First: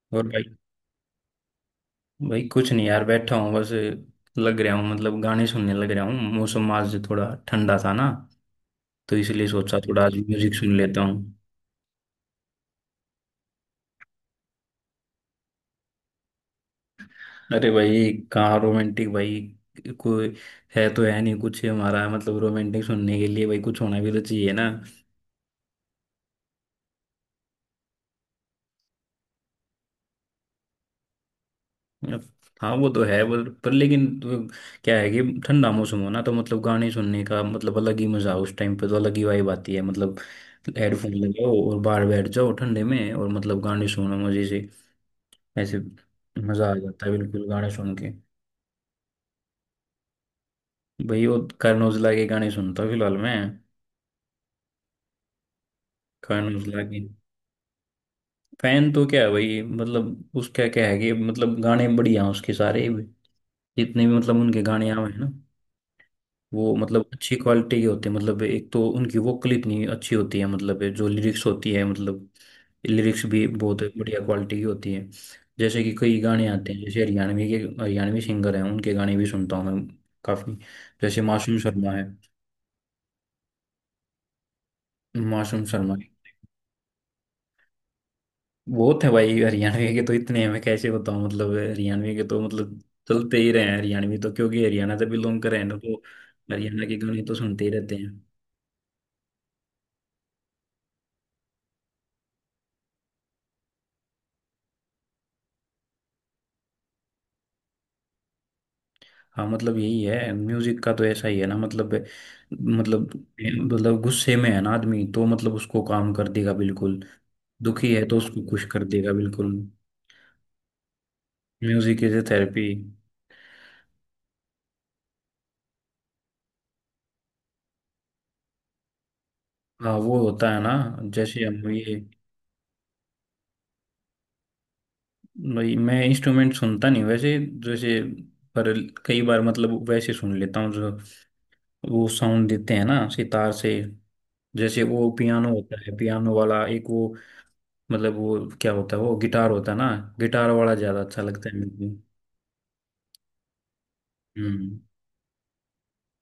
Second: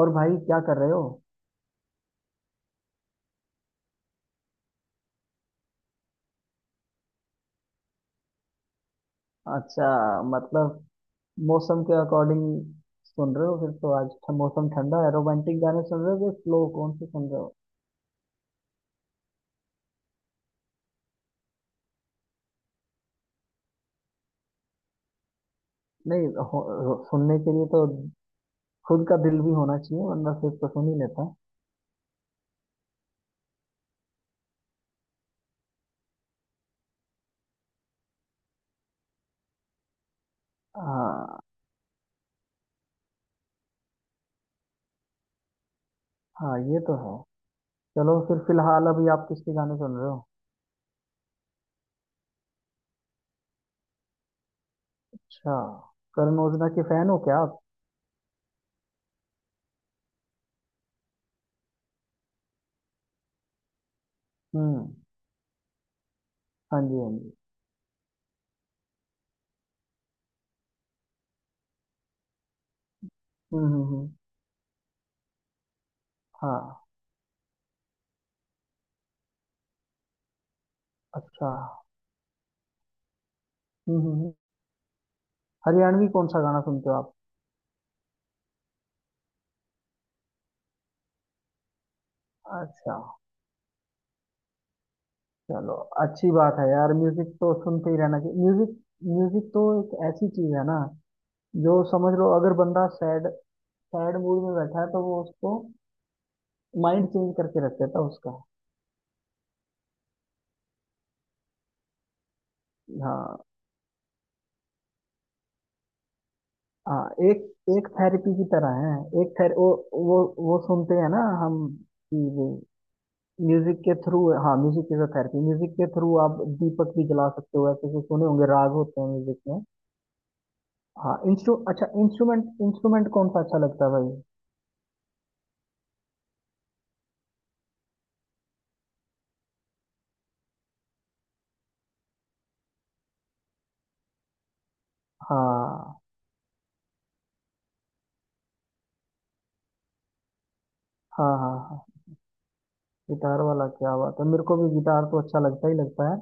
और और भाई भाई। क्या कर रहे हो? भाई कुछ नहीं यार, बैठा हूँ बस। लग रहा हूँ मतलब गाने सुनने लग रहा हूँ। मौसम आज थोड़ा ठंडा था ना, तो इसलिए सोचा अच्छा, थोड़ा आज म्यूजिक सुन मतलब लेता हूँ। मौसम के अकॉर्डिंग सुन रहे हो? फिर तो आज मौसम ठंडा है, रोमांटिक गाने सुन रहे हो कि स्लो, कौन से सुन रहे हो? अरे भाई कहाँ रोमांटिक भाई, कोई है तो है नहीं कुछ हमारा, मतलब रोमांटिक सुनने के लिए भाई कुछ होना भी तो चाहिए ना। नहीं सुनने के लिए तो खुद का दिल भी होना चाहिए, वरना फिर तो सुन ही लेता। हाँ वो तो है पर, लेकिन तो क्या है कि ठंडा मौसम हो ना, तो मतलब गाने सुनने का मतलब अलग ही मजा, उस टाइम पे तो अलग ही वाइब आती है मतलब। हेडफोन हाँ। लगाओ और बाहर बैठ जाओ ठंडे में, और मतलब गाने सुनो मजे से, ऐसे। हाँ, मजा आ ये तो जाता है है। बिल्कुल गाने सुन के। चलो फिर फिलहाल अभी आप किसके गाने सुन रहे हो? भाई वो करण औजला के गाने सुनता हूँ फिलहाल मैं। अच्छा, करण करण ओजला औजला के के फैन हो क्या आप? फैन तो क्या है भाई, मतलब उसका क्या है कि मतलब गाने बढ़िया हैं उसके सारे भी, जितने भी मतलब उनके हम्म। गाने आए हैं ना, वो हाँ जी, मतलब हाँ जी। अच्छी क्वालिटी के होते हैं। मतलब एक तो उनकी वोकल इतनी अच्छी होती है, मतलब जो लिरिक्स होती है, मतलब लिरिक्स भी हम्म, बहुत हम्म, बढ़िया क्वालिटी की होती है। जैसे कि कई गाने आते हैं हाँ। जैसे हरियाणवी के, हरियाणवी सिंगर हैं उनके गाने भी सुनता हूँ मैं काफ़ी, जैसे अच्छा। मासूम शर्मा है। हम्म, हम्म, मासूम शर्मा। हरियाणवी कौन सा गाना सुनते हो आप? बहुत है भाई हरियाणवी के तो, इतने हैं मैं कैसे बताऊं, मतलब हरियाणवी के तो मतलब अच्छा। चलते ही रहे हैं हरियाणवी, तो क्योंकि हरियाणा से बिलोंग कर रहे हैं चलो, ना तो। अच्छी बात है हरियाणा यार, के गाने तो म्यूजिक तो सुनते ही सुनते रहते ही हैं। रहना चाहिए। म्यूजिक म्यूजिक तो एक ऐसी चीज है ना, जो समझ लो अगर बंदा सैड सैड मूड में बैठा है तो वो उसको माइंड चेंज करके रख देता है उसका। हाँ मतलब यही है म्यूजिक का तो, ऐसा ही है ना मतलब। मतलब हाँ। गुस्से में है ना आदमी, तो मतलब उसको काम कर देगा बिल्कुल। हाँ, एक एक दुखी है तो थेरेपी की उसको खुश तरह कर देगा है। एक थेर बिल्कुल। वो सुनते हैं ना हम म्यूजिक इज ए कि वो थेरेपी। म्यूजिक के थ्रू, हाँ, music is a therapy. Music के थ्रू आप दीपक भी जला सकते हो, ऐसे ऐसे सुने होंगे राग होते हैं म्यूजिक में। हाँ वो होता है ना। हाँ जैसे इंस्ट्रू हम अच्छा, ये, इंस्ट्रूमेंट इंस्ट्रूमेंट कौन सा अच्छा लगता है भाई? भाई मैं इंस्ट्रूमेंट सुनता नहीं वैसे। जैसे, पर कई बार मतलब वैसे सुन लेता हूँ, जो वो साउंड देते हैं ना सितार से। जैसे वो पियानो होता है, हाँ, पियानो वाला एक वो, मतलब वो क्या होता है, वो गिटार होता है ना। गिटार वाला ज्यादा अच्छा हाँ, लगता है हाँ। हाँ, मुझे। गिटार वाला, क्या बात है, मेरे को भी हम्म। गिटार तो अच्छा लगता ही लगता है।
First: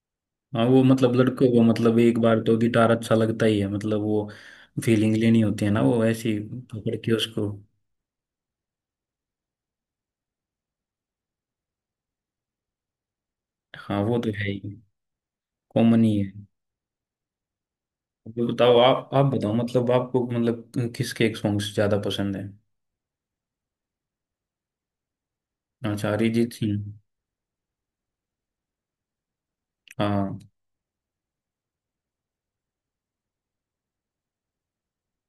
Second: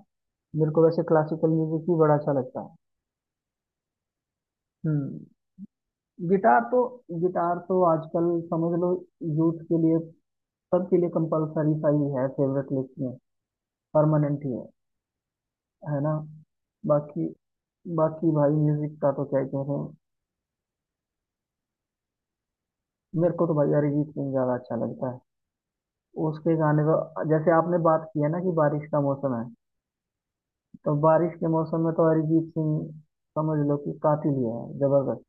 हाँ मेरे वो को वैसे मतलब लड़कों क्लासिकल को म्यूजिक मतलब भी बड़ा एक अच्छा बार तो लगता है। गिटार अच्छा लगता ही है, मतलब वो फीलिंग हम्म। लेनी होती है ना वो ऐसी, गिटार तो पकड़ के उसको। गिटार तो आजकल समझ लो यूथ के लिए, सबके लिए कंपलसरी सा ही है, फेवरेट लिस्ट में हाँ वो तो परमानेंट है ही है। ही। है कॉमन ना। ही है। बाकी बाकी ये भाई बताओ म्यूजिक आप का आप तो क्या ही बताओ, कह रहे मतलब हैं। आपको मतलब किसके एक सॉन्ग्स ज्यादा पसंद है। मेरे को तो भाई अरिजीत सिंह ज्यादा अच्छा लगता है। अच्छा, अरिजीत उसके सिंह। गाने तो, जैसे आपने बात किया ना कि बारिश का मौसम है, हाँ। तो बारिश के मौसम में तो अरिजीत सिंह समझ लो कि कातिल ही है, जबरदस्त।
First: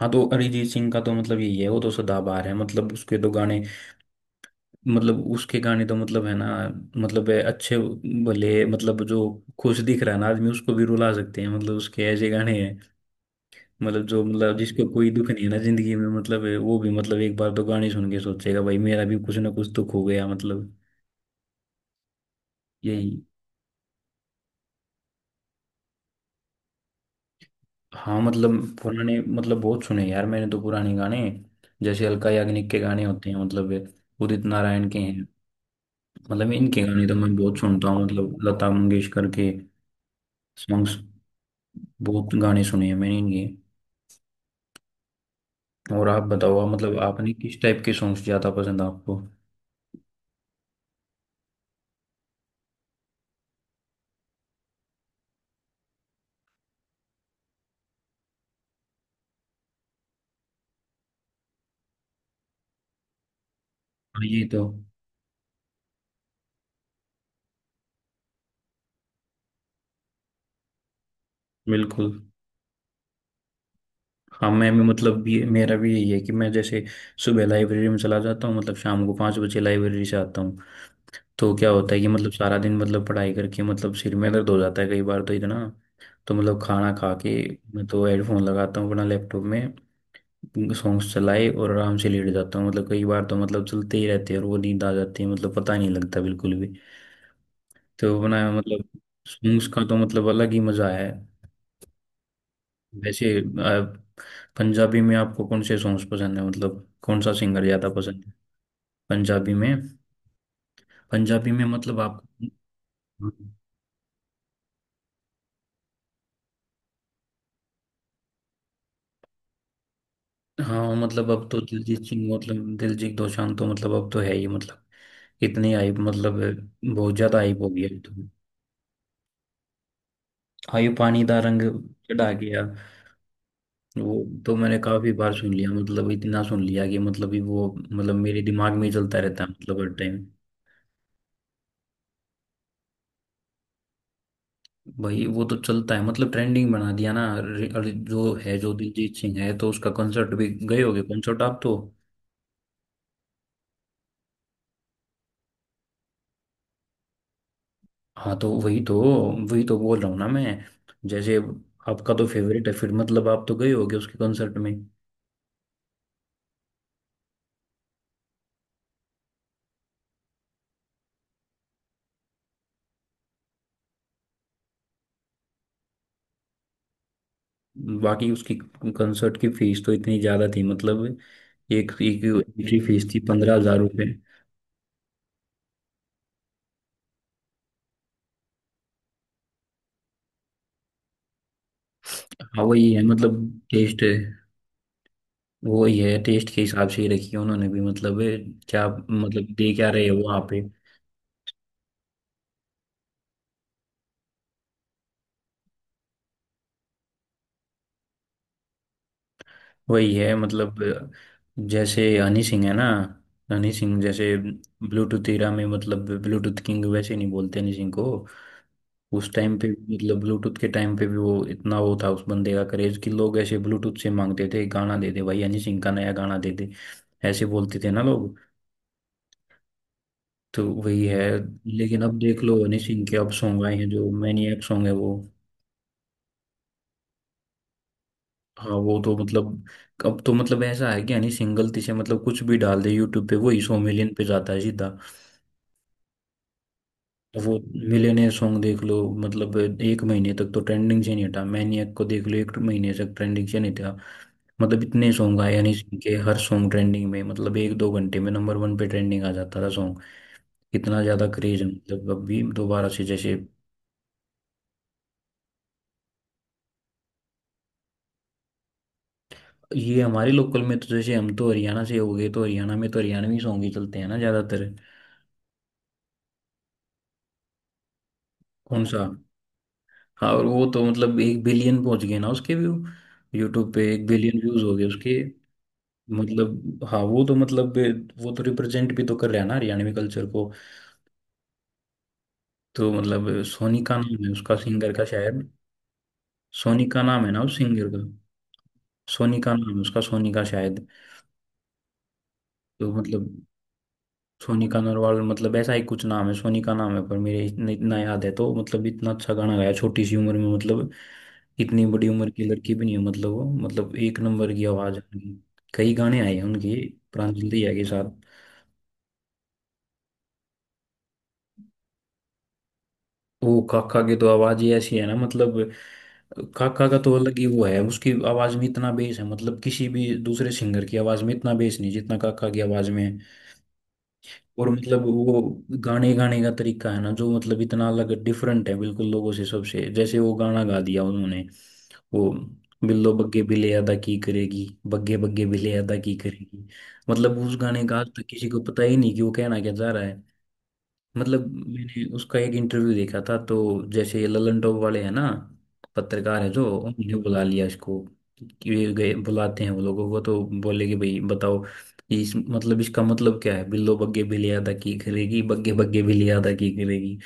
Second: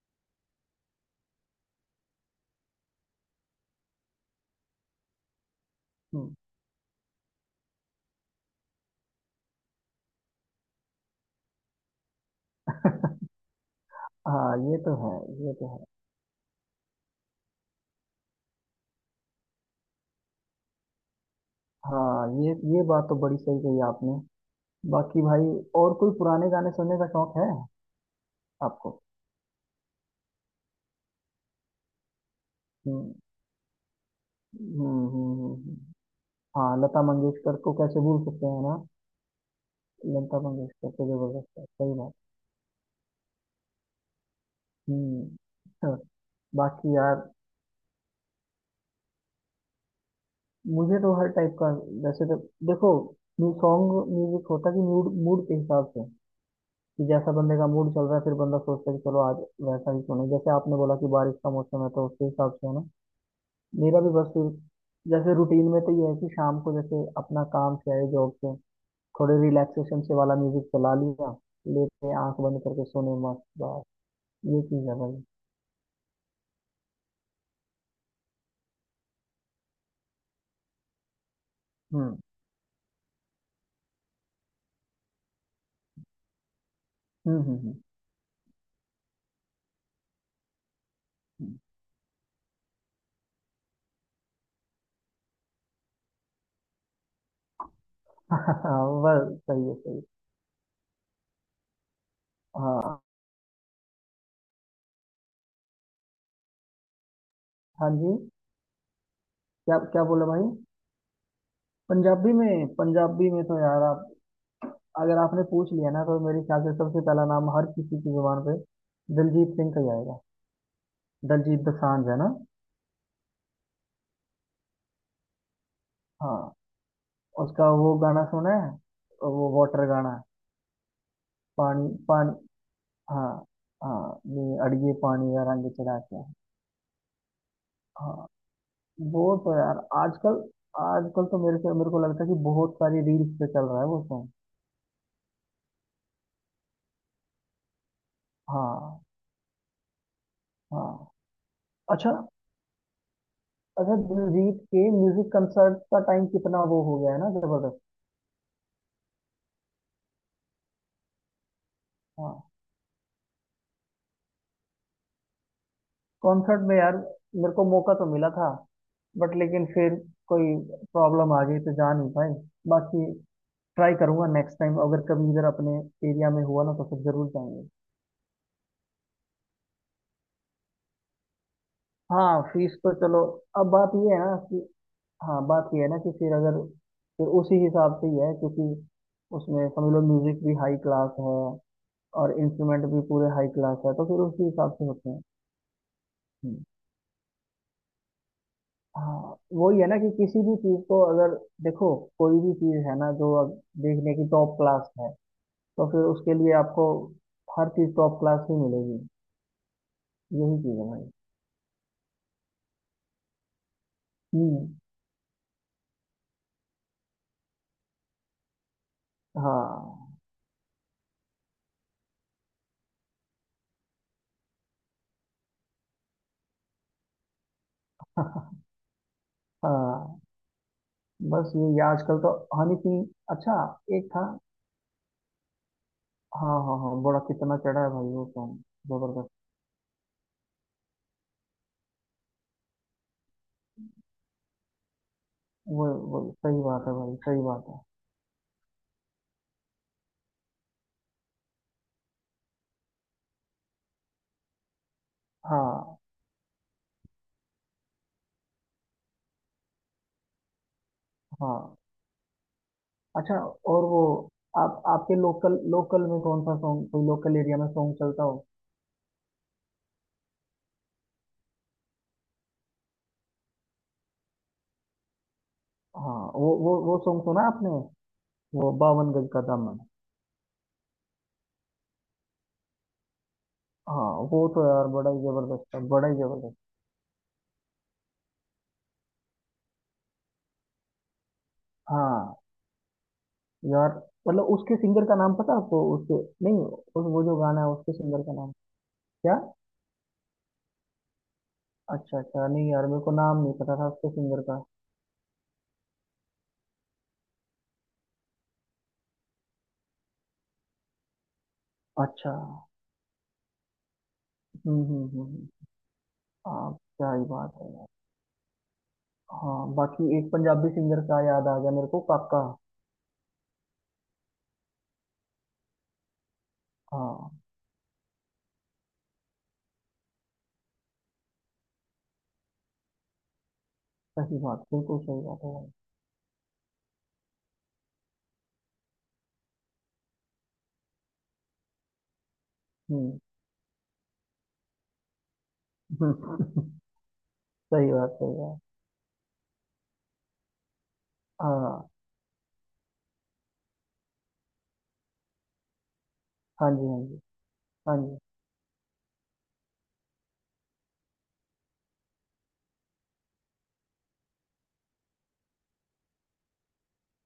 हाँ तो अरिजीत सिंह का तो मतलब यही है, वो तो सदाबहार है, मतलब उसके तो गाने, मतलब उसके गाने तो मतलब है हम्म। ना, मतलब है अच्छे। भले मतलब जो खुश दिख रहा है ना आदमी, उसको भी रुला सकते हैं मतलब, उसके ऐसे गाने हैं। मतलब जो मतलब हाँ, ये जिसको तो कोई है। दुख नहीं है ये ना तो है। जिंदगी में, मतलब है, वो भी मतलब एक बार तो गाने सुन के सोचेगा भाई मेरा भी कुछ ना कुछ दुख हो गया मतलब। हाँ, ये बात तो यही। बड़ी सही कही आपने। बाकी भाई, और कोई पुराने गाने सुनने का शौक है हाँ मतलब आपको? पुराने मतलब बहुत सुने यार मैंने तो पुराने गाने, जैसे अलका याग्निक के गाने हम्म, होते हैं, मतलब ये उदित हम्म, नारायण के हम्म, हैं। हम्म। मतलब हाँ, इनके लता गाने तो मैं मंगेशकर बहुत को सुनता कैसे हूँ, भूल मतलब सकते हैं लता ना। मंगेशकर के लता मंगेशकर सॉन्ग्स, तो जबरदस्त है, सही बात। बहुत गाने सुने हैं मैंने इनके। हम्म। हाँ। और आप बताओ, आप बाकी मतलब यार, आपने किस टाइप के सॉन्ग्स ज़्यादा पसंद है आपको। मुझे तो हर टाइप का वैसे तो, देखो, सॉन्ग म्यूजिक होता कि मूड मूड के हिसाब से, कि जैसा बंदे का मूड चल रहा है फिर बंदा सोचता है कि चलो आज वैसा ही सुने। जैसे आपने बोला कि बारिश का मौसम है तो उसके हिसाब से, है ना। मेरा भी हाँ बस ये फिर तो जैसे रूटीन में तो ये है कि शाम को जैसे अपना काम से आए, जॉब से, थोड़े रिलैक्सेशन से वाला म्यूजिक चला लिया, बिल्कुल। लेटे आंख बंद करके सोने, मस्त बस। हाँ ये मैं भी चीज़ है भाई। मतलब ये मेरा भी यही है कि, मैं जैसे सुबह लाइब्रेरी में चला जाता हूँ, मतलब शाम को 5 बजे लाइब्रेरी से आता हूँ। तो क्या होता है कि हम्म, मतलब सारा दिन मतलब पढ़ाई करके मतलब सिर में दर्द हो जाता है कई बार तो इतना, तो मतलब खाना खा हम्म, के हम्म, हम्म, मैं तो हेडफोन लगाता हूँ अपना लैपटॉप में, सॉन्ग्स चलाए हम्म। और आराम से लेट जाता हूँ। मतलब कई बार तो मतलब चलते ही रहते हैं, और वो नींद आ जाती है मतलब, पता नहीं लगता बिल्कुल भी। तो अपना हाँ, मतलब बस सॉन्ग्स सही है, का सही तो है। मतलब अलग ही मजा है। हाँ। वैसे पंजाबी में आपको कौन से सॉन्ग्स पसंद है, मतलब कौन सा सिंगर ज्यादा हाँ जी। पसंद है पंजाबी में, क्या क्या बोला भाई? मतलब आपको। पंजाबी में तो यार आप, अगर आपने पूछ लिया ना तो मेरे ख्याल से सबसे पहला नाम हर किसी की जुबान पे दिलजीत सिंह का ही आएगा। हाँ मतलब अब तो दिलजीत दिलजीत दोसांझ, है ना। सिंह, मतलब दिलजीत दोसांझ तो मतलब अब तो है ही मतलब, इतनी हाइप मतलब, हाँ। बहुत ज्यादा हाइप हो उसका गया वो तो। गाना सुना है, वो वाटर गाना? हाय पानी दा रंग पानी चढ़ा पानी। गया। हाँ। वो हाँ ये तो मैंने अड़िए काफी बार पानी का सुन लिया, रंग चढ़ा मतलब के। इतना सुन लिया कि मतलब ये वो मतलब हाँ, मेरे दिमाग में ही चलता वो रहता है तो यार मतलब हर टाइम। आजकल आजकल तो मेरे से मेरे को लगता है कि बहुत सारी रील्स पे चल रहा है वो सॉन्ग। भाई वो तो चलता है मतलब ट्रेंडिंग बना दिया ना। अरे, जो है जो हाँ। दिलजीत सिंह है, तो उसका कंसर्ट भी गए होगे, हाँ। कंसर्ट आप तो। अच्छा। अच्छा, दिलजीत के म्यूजिक कंसर्ट का टाइम कितना वो हो गया है ना, जबरदस्त। हाँ तो वही तो, बोल रहा हूँ ना मैं। जैसे आपका तो हाँ, फेवरेट है फिर, मतलब आप तो गए होगे उसके कंसर्ट में। कॉन्सर्ट में यार मेरे को मौका तो मिला था, बट लेकिन फिर कोई प्रॉब्लम आ गई तो जा नहीं पाए। बाकी ट्राई करूंगा नेक्स्ट टाइम, अगर कभी इधर अपने एरिया में हुआ ना तो फिर जरूर जाएंगे। बाकी उसकी कंसर्ट की फीस तो इतनी ज़्यादा थी मतलब, एक एक हाँ, फीस एंट्री तो फीस थी चलो, पंद्रह अब हज़ार बात रुपये ये है ना कि, हाँ, बात ये है ना कि फिर अगर फिर उसी हिसाब से ही है, क्योंकि उसमें समझ लो म्यूजिक भी हाई क्लास है और हाँ इंस्ट्रूमेंट वही भी है पूरे मतलब हाई क्लास है, टेस्ट, तो फिर उसी हिसाब से होते हैं। वही है टेस्ट के हम्म। हिसाब से ही रखी है उन्होंने भी मतलब। क्या हाँ, मतलब दे वही है क्या ना रहे कि हो वहाँ किसी भी पे। चीज को अगर, देखो कोई भी चीज है ना जो अब देखने की टॉप क्लास है, तो फिर उसके लिए आपको हर चीज टॉप क्लास ही मिलेगी। वही है यही चीज मतलब। है भाई। जैसे हनी सिंह है ना, हनी सिंह जैसे हम्म। ब्लूटूथ एरा में, मतलब ब्लूटूथ किंग वैसे नहीं बोलते हनी सिंह को। उस टाइम पे भी मतलब हाँ। ब्लूटूथ के टाइम पे भी, वो इतना वो था उस बंदे का करेज कि, लोग ऐसे ब्लूटूथ से मांगते थे, गाना दे दे भाई हनी सिंह का नया गाना दे दे, ऐसे बोलते थे ना लोग। हाँ, तो वही है। बस ये लेकिन अब आजकल तो। देख लो हनी हनी सिंह सिंह, के अब अच्छा, सॉन्ग आए हैं, एक जो था। मैनिएक सॉन्ग है वो। हाँ, हाँ, हाँ, बड़ा कितना चढ़ा है भाई वो सॉन्ग, हाँ वो तो जबरदस्त। मतलब, अब तो मतलब ऐसा है कि, हनी सिंह गलती से मतलब कुछ भी डाल दे यूट्यूब पे, वही 100 मिलियन पे जाता है सीधा। वो वो, सही बात है भाई, सही वो बात है। मिलियनेयर सॉन्ग देख लो मतलब, एक महीने तक तो ट्रेंडिंग से नहीं हटा, मैनिएक को देख लो, एक महीने तक ट्रेंडिंग से नहीं था। मतलब इतने सॉन्ग आए हनी हाँ। सिंह के, हर सॉन्ग ट्रेंडिंग में, मतलब एक दो घंटे में नंबर 1 पे ट्रेंडिंग आ जाता था सॉन्ग। इतना ज्यादा क्रेज है हाँ। मतलब, अभी दोबारा से जैसे। अच्छा। और वो, आप आपके लोकल लोकल में कौन सा सॉन्ग, कोई लोकल एरिया में सॉन्ग चलता हो? ये हमारे लोकल में तो जैसे, हम तो हरियाणा से हो गए, तो हरियाणा में तो हरियाणवी सॉन्ग ही चलते हैं ना ज्यादातर। हाँ, वो सॉन्ग सुना आपने, वो कौन सा। बावन गज का दामन? हाँ, और वो तो मतलब 1 बिलियन पहुंच गए ना उसके व्यू, यूट्यूब पे एक हाँ, बिलियन वो व्यूज तो हो गए यार बड़ा उसके। ही जबरदस्त था, बड़ा ही जबरदस्त। मतलब हाँ वो तो मतलब, वो तो रिप्रेजेंट भी तो कर रहा है ना हरियाणवी कल्चर को। हाँ तो मतलब सोनी यार, का नाम है मतलब उसका, उसके सिंगर का सिंगर का नाम शायद। पता है आपको उसके? नहीं सोनी का उस, वो नाम है जो ना उस गाना है सिंगर उसके का, सिंगर का नाम क्या? सोनिका नाम है उसका, सोनिका शायद। अच्छा, अच्छा, नहीं यार तो मेरे को मतलब नाम नहीं पता था उसके सिंगर का। सोनिका नरवाल, मतलब ऐसा ही कुछ नाम है। सोनिका नाम है पर, मेरे इतना इतना याद है तो, मतलब इतना अच्छा गाना गाया छोटी सी उम्र में मतलब, इतनी बड़ी उम्र अच्छा। की लड़की भी नहीं है मतलब वो, मतलब एक नंबर की हम्म, आवाज है हम्म, हम्म, उनकी। कई गाने आए हैं हाँ, उनकी, क्या ही प्रांजल बात है दहिया के यार। साथ। हाँ, बाकी एक पंजाबी सिंगर का याद आ गया मेरे को, काका। वो काका की तो आवाज ही ऐसी है ना मतलब, काका का तो हाँ, अलग ही वो है, उसकी आवाज में इतना बेस है मतलब, किसी भी दूसरे सिंगर की आवाज में इतना बेस नहीं जितना काका की आवाज में है। सही बात, और बिल्कुल मतलब सही वो बात है यार। गाने, गाने का तरीका है ना जो, मतलब इतना अलग डिफरेंट है बिल्कुल लोगों से सबसे, जैसे वो गाना गा दिया उन्होंने, वो बिल्लो हम्म। बग्गे बिले अदा की करेगी, बग्गे बग्गे बिले अदा की करेगी। सही मतलब उस गाने का आज बात, तक सही किसी बात। को पता ही नहीं कि वो कहना क्या चाह रहा है। मतलब हाँ मैंने उसका एक इंटरव्यू देखा था तो, जैसे ये ललन टॉप वाले हैं ना पत्रकार है जो, हाँ जी, हाँ उन्होंने जी। बुला लिया हाँ इसको जी। कि, ये गए बुलाते हैं वो लोगों को, तो बोले कि भाई बताओ इस, मतलब इसका मतलब क्या है बिल्लो बग्गे बिलियादा की करेगी, बग्गे बग्गे बिलियादा की करेगी।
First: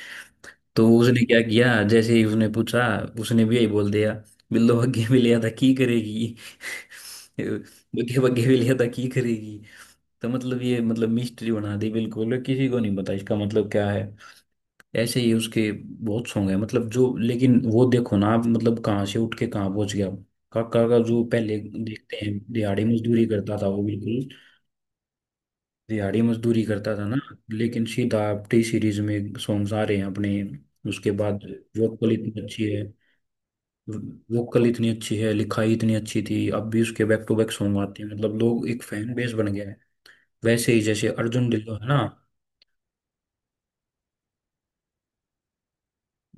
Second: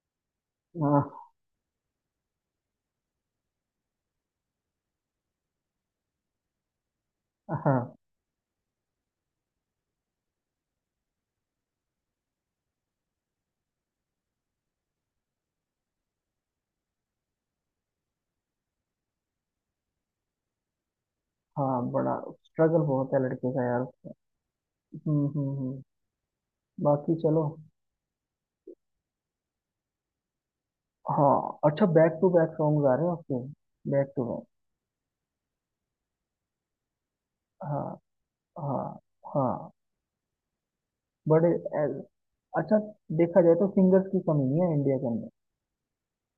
तो उसने हाँ, क्या किया, जैसे ही उसने पूछा उसने भी यही बोल दिया, बिल्लो बग्गे बिलियादा की करेगी, हाँ, बग्गे बग्गे बिलियादा की करेगी। तो मतलब ये मतलब मिस्ट्री बना दी बिल्कुल, किसी को नहीं पता इसका मतलब क्या है। ऐसे ही उसके बहुत सॉन्ग है मतलब जो, लेकिन वो देखो ना आप, मतलब कहाँ से उठ के कहाँ पहुंच गया, काका का जो पहले हाँ, बड़ा देखते हैं दिहाड़ी स्ट्रगल बहुत है मजदूरी लड़के करता का था वो, यार। बिल्कुल हम्म, हम्म, हम्म। दिहाड़ी मजदूरी करता था ना। बाकी चलो। लेकिन सीधा आप टी सीरीज में सॉन्ग्स आ रहे हैं अपने उसके बाद। हाँ, अच्छा, वोकल बैक टू इतनी बैक अच्छी है, सॉन्ग्स आ रहे हैं आपके, बैक टू बैक। वोकल इतनी अच्छी है, लिखाई इतनी अच्छी थी, अब भी उसके बैक टू बैक सॉन्ग हाँ, आते हैं मतलब, लोग एक हाँ, फैन बेस बन गया हाँ। है। वैसे ही जैसे अर्जुन बड़े ढिल्लों है ना। ऐ- अच्छा, देखा जाए तो सिंगर्स की कमी नहीं है इंडिया के अंदर।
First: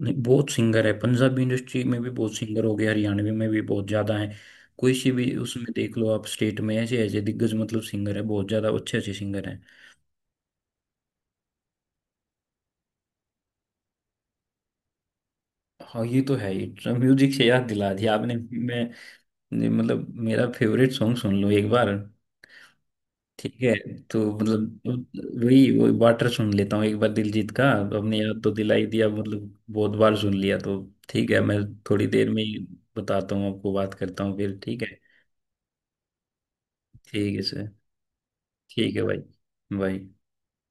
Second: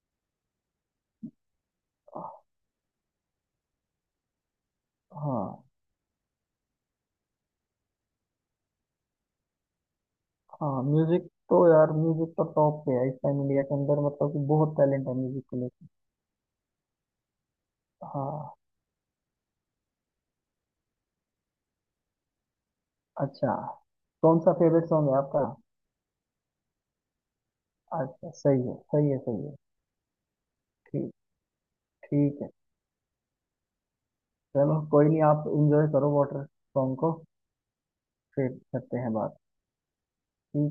नहीं, बहुत सिंगर है पंजाबी इंडस्ट्री में भी, बहुत सिंगर हो गए हरियाणवी में भी, बहुत ज्यादा है। कोई सी भी हाँ। उसमें देख लो आप स्टेट में, ऐसे ऐसे दिग्गज मतलब सिंगर है, बहुत ज्यादा अच्छे अच्छे सिंगर हैं। हाँ, म्यूजिक तो यार, म्यूजिक तो टॉप पे है इस टाइम इंडिया के अंदर, मतलब कि बहुत टैलेंट है म्यूजिक को लेकर। हाँ ये तो है ही। म्यूजिक से याद दिला दिया आपने। हाँ। मैं ने- मतलब मेरा फेवरेट सॉन्ग सुन लो एक बार। ठीक अच्छा, है। तो कौन सा फेवरेट मतलब सॉन्ग है आपका? वही वही वाटर सुन लेता हूँ एक बार दिलजीत का। अपने अच्छा, याद तो सही दिला है, ही दिया, सही है, सही मतलब है। बहुत बार सुन लिया तो। ठीक, ठीक है, मैं थोड़ी देर ठीक में है। ही बताता हूँ आपको, बात करता हूँ फिर। चलो, ठीक है, कोई नहीं, आप इंजॉय करो वाटर सॉन्ग को। ठीक है सर। फिर ठीक करते है हैं भाई। बात। भाई। ठीक है।